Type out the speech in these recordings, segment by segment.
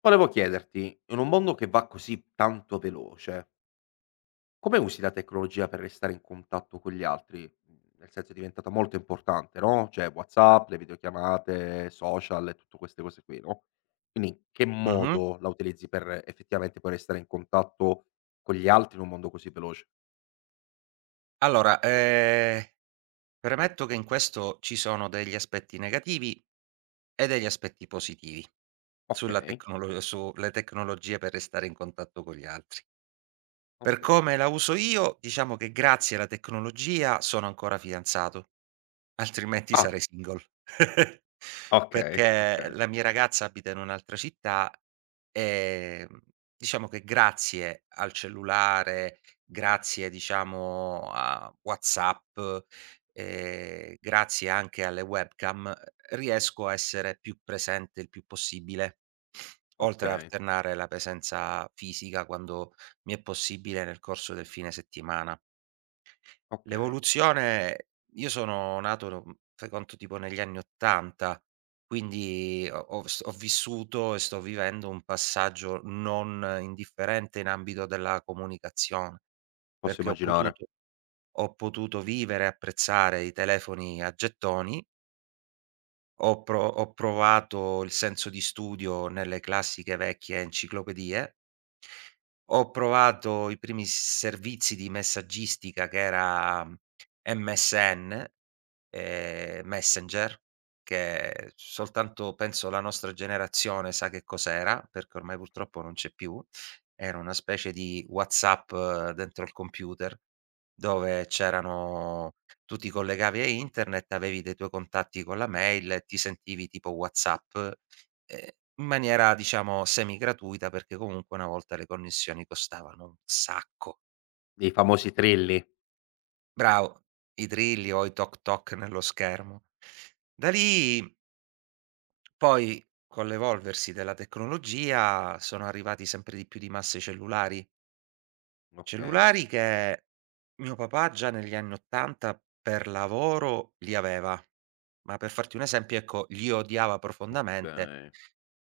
Volevo chiederti, in un mondo che va così tanto veloce, come usi la tecnologia per restare in contatto con gli altri? Nel senso è diventata molto importante, no, cioè WhatsApp, le videochiamate, social e tutte queste cose qui, no, quindi in che Mh-mh. modo la utilizzi per effettivamente poi restare in contatto con gli altri in un mondo così veloce? Allora, premetto che in questo ci sono degli aspetti negativi e degli aspetti positivi sulla Okay, tecnolo sulle tecnologie per restare in contatto con gli altri. Per okay. come la uso io, diciamo che grazie alla tecnologia sono ancora fidanzato. Altrimenti Ah, sarei single. okay, Perché okay, la mia ragazza abita in un'altra città, ehm, diciamo che grazie al cellulare, grazie diciamo a WhatsApp, grazie anche alle webcam, riesco a essere più presente il più possibile, oltre a okay, alternare la presenza fisica quando mi è possibile nel corso del fine settimana. okay. L'evoluzione, io sono nato, no, fai conto tipo negli anni '80, quindi ho vissuto e sto vivendo un passaggio non indifferente in ambito della comunicazione, Posso perché ho immaginare. potuto, ho potuto vivere e apprezzare i telefoni a gettoni, ho provato il senso di studio nelle classiche vecchie enciclopedie. Ho provato i primi servizi di messaggistica, che era MSN, Messenger, che soltanto penso la nostra generazione sa che cos'era, perché ormai purtroppo non c'è più. Era una specie di WhatsApp, dentro il computer, dove c'erano, tu ti collegavi a internet, avevi dei tuoi contatti con la mail e ti sentivi tipo WhatsApp, ehm, in maniera diciamo semi gratuita, perché comunque una volta le connessioni costavano un sacco. I famosi trilli. Bravo, i drilli o i toc toc nello schermo. Da lì poi, con l'evolversi della tecnologia, sono arrivati sempre di più di masse cellulari. Okay, Cellulari che mio papà già negli anni '80 per lavoro li aveva, ma per farti un esempio, ecco, li odiava profondamente okay,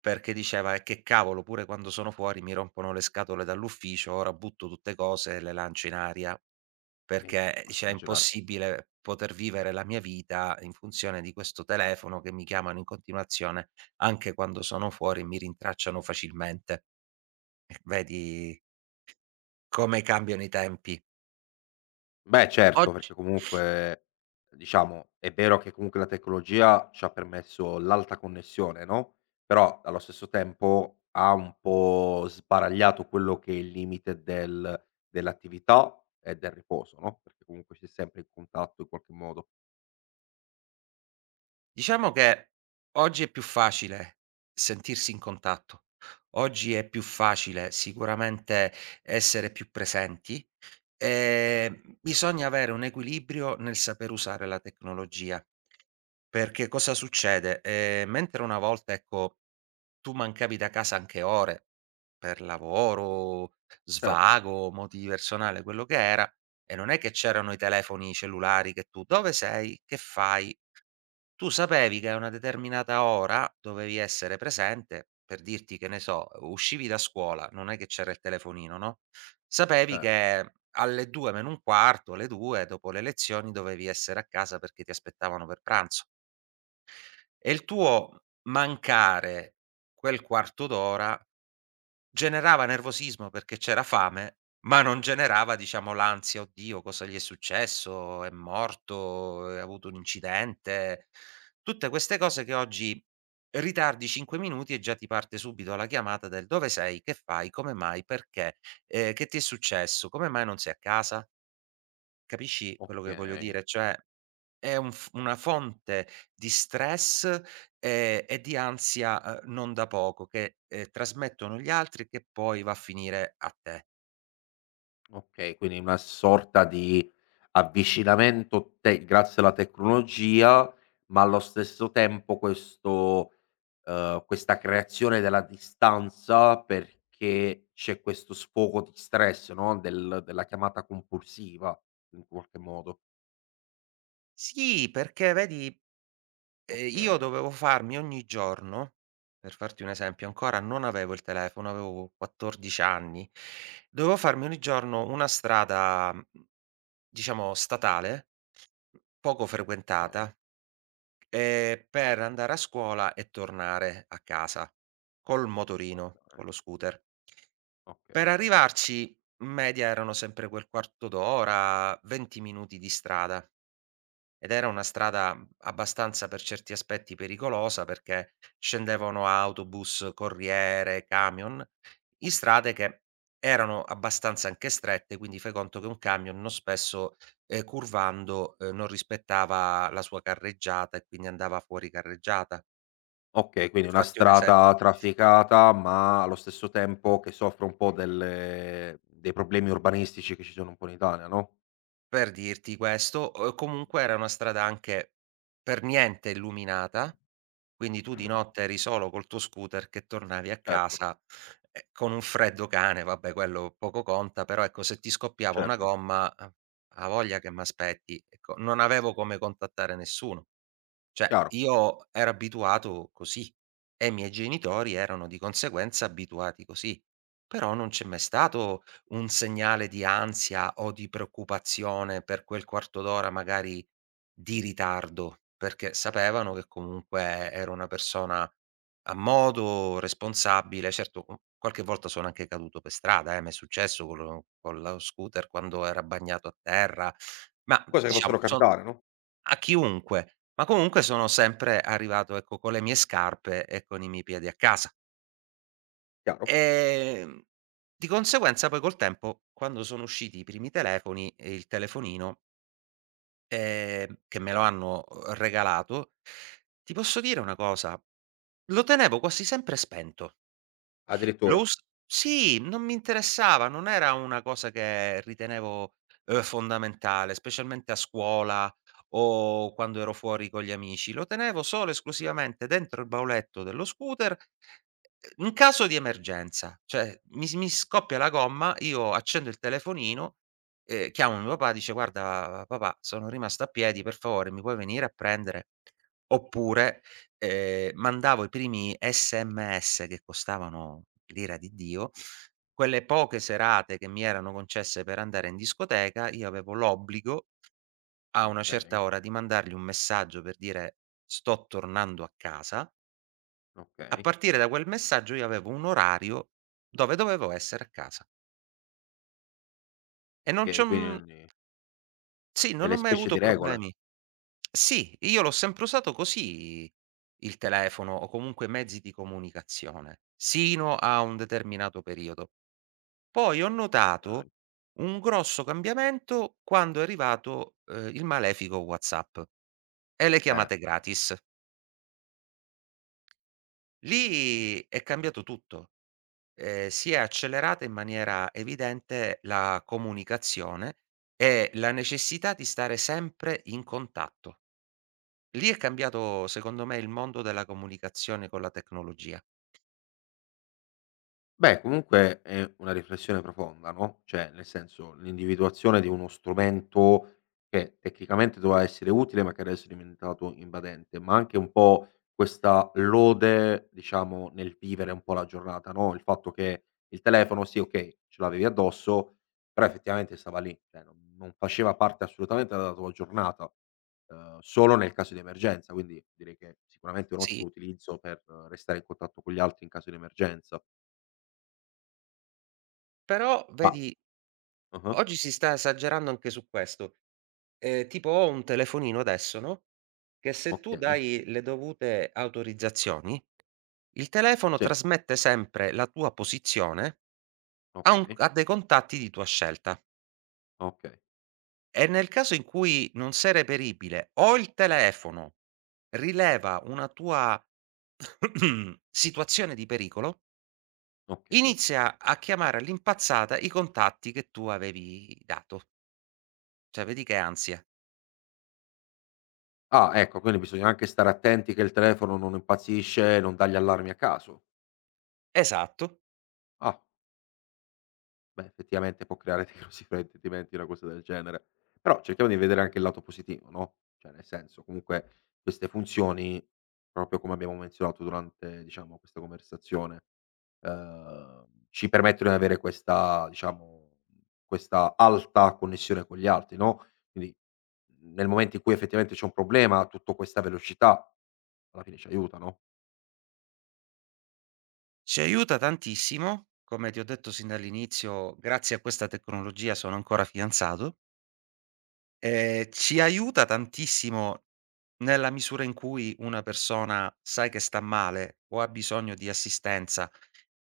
perché diceva: "E che cavolo, pure quando sono fuori mi rompono le scatole dall'ufficio, ora butto tutte cose e le lancio in aria". Perché, posso dice: "È immaginare. impossibile poter vivere la mia vita in funzione di questo telefono che mi chiamano in continuazione, anche quando sono fuori e mi rintracciano facilmente." Vedi come cambiano i tempi. Beh, certo, Oggi perché comunque diciamo è vero che comunque la tecnologia ci ha permesso l'alta connessione, no, però allo stesso tempo ha un po' sbaragliato quello che è il limite dell'attività e del riposo, no, perché comunque c'è sempre il contatto in qualche modo. Diciamo che oggi è più facile sentirsi in contatto, oggi è più facile sicuramente essere più presenti, bisogna avere un equilibrio nel saper usare la tecnologia. Perché cosa succede? Mentre una volta, ecco, tu mancavi da casa anche ore per lavoro, Certo, svago, motivi personali, quello che era, e non è che c'erano i telefoni cellulari che tu: "Dove sei? Che fai?" Tu sapevi che a una determinata ora dovevi essere presente, per dirti, che ne so, uscivi da scuola, non è che c'era il telefonino, no, sapevi cer che alle 2 meno un quarto, alle 2, dopo le lezioni dovevi essere a casa perché ti aspettavano per pranzo, e il tuo mancare quel quarto d'ora generava nervosismo perché c'era fame, ma non generava diciamo l'ansia: "Oddio cosa gli è successo? È morto? Ha avuto un incidente?" Tutte queste cose che oggi ritardi 5 minuti e già ti parte subito la chiamata del: "Dove sei? Che fai? Come mai? Perché? Che ti è successo? Come mai non sei a casa?" Capisci quello che voglio Okay, dire? Cioè è un f una fonte di stress, e di ansia, non da poco che, trasmettono gli altri che poi va a finire a te. okay, quindi una sorta di avvicinamento te grazie alla tecnologia, ma allo stesso tempo questo questa creazione della distanza perché c'è questo sfogo di stress, no, della chiamata compulsiva in qualche modo. Sì, perché vedi, io Okay, dovevo farmi ogni giorno per farti un esempio, ancora non avevo il telefono, avevo 14 anni, dovevo farmi ogni giorno una strada, diciamo statale, poco okay, frequentata. Per andare a scuola e tornare a casa col motorino, okay, con lo scooter. Per okay. arrivarci in media erano sempre quel quarto d'ora, 20 minuti di strada. Ed era una strada, abbastanza per certi aspetti pericolosa, perché scendevano autobus, corriere, camion, in strade che erano abbastanza anche strette, quindi fai conto che un camion non spesso, curvando, non rispettava la sua carreggiata e quindi andava fuori carreggiata. Okay, quindi Per una farti un ese strada trafficata, ma allo stesso tempo che soffre un po' delle dei problemi urbanistici che ci sono un po' in Italia, no? Per dirti questo, comunque era una strada anche per niente illuminata, quindi tu di notte eri solo col tuo scooter che tornavi a Certo, casa, con un freddo cane, vabbè quello poco conta, però ecco se ti scoppiava una certo, gomma, ha voglia che m'aspetti, ecco, non avevo come contattare nessuno. Cioè, chiaro. io ero abituato così e i miei genitori erano di conseguenza abituati così, però non c'è mai stato un segnale di ansia o di preoccupazione per quel quarto d'ora magari di ritardo, perché sapevano che comunque ero una persona a modo, responsabile. Certo, u qualche volta sono anche caduto per strada, m'è successo con lo scooter quando era bagnato a terra, ma Cose che diciamo possono son capitare, no, a chiunque, ma comunque sono sempre arrivato, ecco, con le mie scarpe e con i miei piedi a casa. chiaro. Ehm, di conseguenza poi col tempo, quando sono usciti i primi telefoni e il telefonino, che me lo hanno, regalato, ti posso dire una cosa: lo tenevo quasi sempre spento. Lo Addirittura. us Sì, non mi interessava, non era una cosa che ritenevo, fondamentale, specialmente a scuola o quando ero fuori con gli amici. Lo tenevo solo esclusivamente dentro il bauletto dello scooter, in caso di emergenza. Cioè mi scoppia la gomma, io accendo il telefonino, chiamo mio papà, dice: "Guarda papà, sono rimasto a piedi, per favore mi puoi venire a prendere?" Oppure mandavo i primi SMS che costavano l'ira di Dio, quelle poche serate che mi erano concesse per andare in discoteca, io avevo l'obbligo a una certa Okay, ora di mandargli un messaggio per dire: "Sto tornando a casa". A okay. partire da quel messaggio io avevo un orario dove dovevo essere a casa e non c'ho E mhmm, quindi sì, non ho delle mai specie avuto di regole. problemi. Sì, io l'ho sempre usato così il telefono o comunque mezzi di comunicazione, sino a un determinato periodo. Poi ho notato Okay. un grosso cambiamento quando è arrivato, il malefico WhatsApp e le Eh. chiamate gratis. Lì è cambiato tutto, si è accelerata in maniera evidente la comunicazione e la necessità di stare sempre in contatto. Lì è cambiato secondo me il mondo della comunicazione con la tecnologia. Beh, comunque è una riflessione profonda, no, cioè nel senso, l'individuazione di uno strumento che tecnicamente doveva essere utile, ma che adesso è diventato invadente, ma anche un po' questa lode, diciamo, nel vivere un po' la giornata, no, il fatto che il telefono sì, okay, ce l'avevi addosso, però effettivamente stava lì, cioè non faceva parte assolutamente della tua giornata, solo nel caso di emergenza, quindi direi che sicuramente è un Sì, ottimo utilizzo per restare in contatto con gli altri in caso di emergenza. però Ma vedi, ah-ah. oggi si sta esagerando anche su questo. Tipo ho un telefonino adesso, no, che se tu Okay. dai le dovute autorizzazioni, il telefono Sì. trasmette sempre la tua posizione Okay, a dei contatti di tua scelta, okay, e nel caso in cui non sei reperibile o il telefono rileva una tua situazione di pericolo, okay. inizia a chiamare all'impazzata i contatti che tu avevi dato. Cioè vedi che ansia. Ah, ecco, quindi bisogna anche stare attenti che il telefono non impazzisce e non dà gli allarmi a caso. Esatto. Ah, beh, effettivamente può creare dei grossi fraintendimenti una cosa del genere. Però cerchiamo di vedere anche il lato positivo, no, cioè nel senso, comunque queste funzioni, proprio come abbiamo menzionato durante, diciamo, questa conversazione ci permettono di avere questa, diciamo, questa alta connessione con gli altri, no, quindi nel momento in cui effettivamente c'è un problema, tutto questa velocità alla fine ci aiuta, no? Ci aiuta tantissimo, come ti ho detto sin dall'inizio, grazie a questa tecnologia sono ancora fidanzato. Ci aiuta tantissimo nella misura in cui una persona sai che sta male o ha bisogno di assistenza,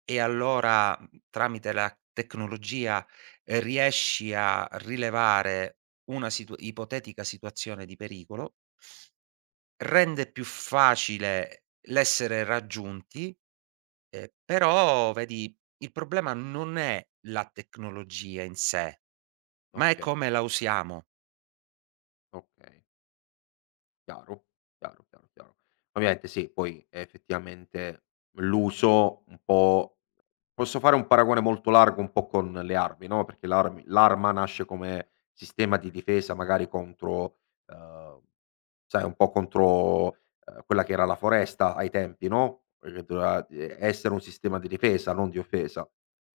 e allora, tramite la tecnologia, riesci a rilevare una situ ipotetica situazione di pericolo, rende più facile l'essere raggiunti, però vedi il problema non è la tecnologia in sé, ma è come Okay, la usiamo, okay, chiaro, chiaro, chiaro, chiaro. Ovviamente sì, poi è effettivamente l'uso un po', posso fare un paragone molto largo un po' con le armi, no, perché l'arma nasce come sistema di difesa magari contro, ehm sai, un po' contro, quella che era la foresta ai tempi, no, perché doveva e essere un sistema di difesa, non di offesa.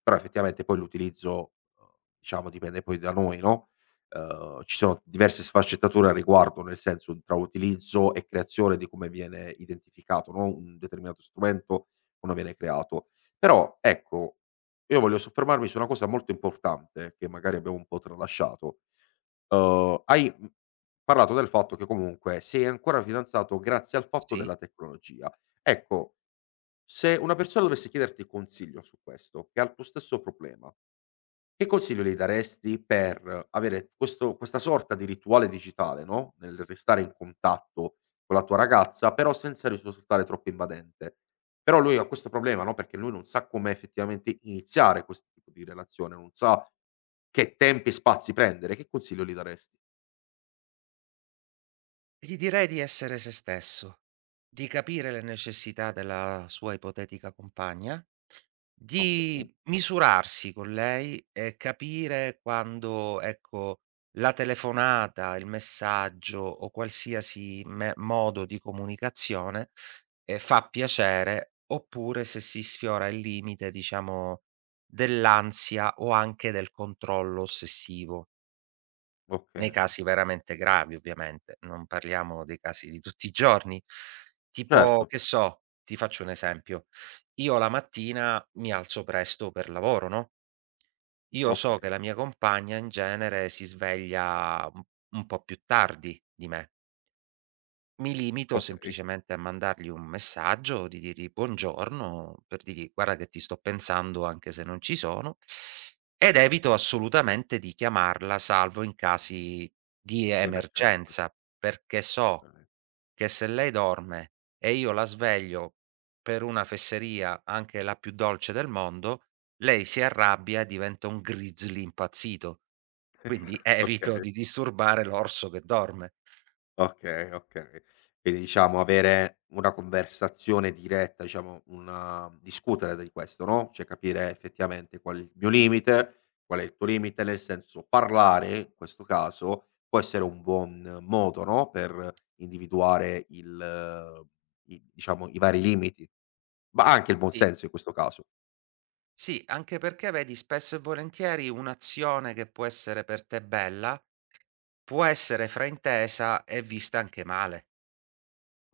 Però effettivamente poi l'utilizzo, uhm, diciamo dipende poi da noi, no, ci sono diverse sfaccettature al riguardo, nel senso tra utilizzo e creazione di come viene identificato, no, un determinato strumento, come viene creato. Però ecco, io voglio soffermarmi su una cosa molto importante che magari abbiamo un po' tralasciato. Hai parlato del fatto che comunque sei ancora fidanzato grazie al fatto sì? della tecnologia. Ecco, se una persona dovesse chiederti consiglio su questo, che ha il tuo stesso problema, che consiglio gli daresti per avere questo questa sorta di rituale digitale, no, nel restare in contatto con la tua ragazza, però senza risultare troppo invadente? Però lui ha questo problema, no, perché lui non sa come effettivamente iniziare questo tipo di relazione, non sa che tempi e spazi prendere. Che consiglio gli daresti? Gli direi di essere se stesso, di capire le necessità della sua ipotetica compagna, Okay, di misurarsi con lei e capire quando, ecco, la telefonata, il messaggio o qualsiasi me modo di comunicazione, fa piacere oppure se si sfiora il limite, diciamo, dell'ansia o anche del controllo ossessivo. Nei okay. casi veramente gravi ovviamente, non parliamo dei casi di tutti i giorni. Certo, Tipo, che so, ti faccio un esempio: io la mattina mi alzo presto per lavoro, no, io so che okay, la mia compagna in genere si sveglia un po' più tardi di me. Mi limito okay. semplicemente a mandargli un messaggio, di dirgli: "Buongiorno", per dirgli: "Guarda che ti sto pensando anche se non ci sono", ed evito assolutamente di chiamarla, salvo in casi di Di emergenza, emergenza, perché so okay. che se lei dorme e io la sveglio per una fesseria, anche la più dolce del mondo, lei si arrabbia e diventa un grizzly impazzito. Quindi evito Okay, di disturbare l'orso che dorme. okay, okay. Quindi diciamo avere una conversazione diretta, diciamo una discutere di questo, no, cioè capire effettivamente qual è il mio limite, qual è il tuo limite, nel senso parlare in questo caso può essere un buon modo, no, per individuare il i, diciamo, i vari limiti, ma anche il buon Sì. senso in questo caso. Sì, anche perché vedi spesso e volentieri un'azione che può essere per te bella, può essere fraintesa e vista anche male.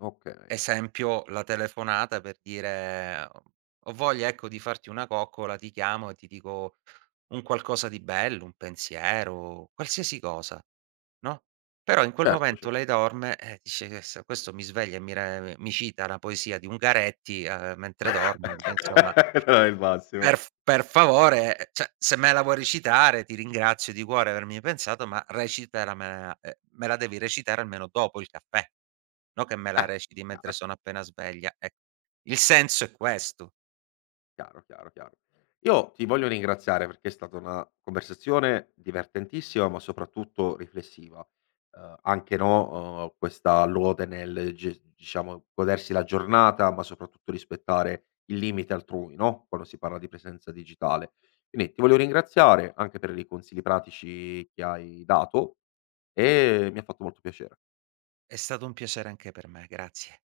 Okay. Esempio, la telefonata per dire: "Ho voglia, ecco, di farti una coccola, ti chiamo e ti dico un qualcosa di bello, un pensiero, qualsiasi cosa", no, però in quel Certo, momento cer lei dorme e dice: Questo mi sveglia e mi cita la poesia di Ungaretti, mentre dormo", dice insomma non è il massimo. Per favore, cioè se me la vuoi recitare ti ringrazio di cuore avermi pensato, ma recitaramela me la devi recitare almeno dopo il caffè, no che me la Eh, reciti mentre chiaro, sono appena sveglia, ecco. Il senso è questo. chiaro, chiaro, chiaro. Io ti voglio ringraziare perché è stata una conversazione divertentissima, ma soprattutto riflessiva. Anche, no, questa lode nel ges diciamo godersi la giornata, ma soprattutto rispettare il limite altrui, no, quando si parla di presenza digitale. Quindi ti voglio ringraziare anche per i consigli pratici che hai dato e mi ha fatto molto piacere. È stato un piacere anche per me, grazie.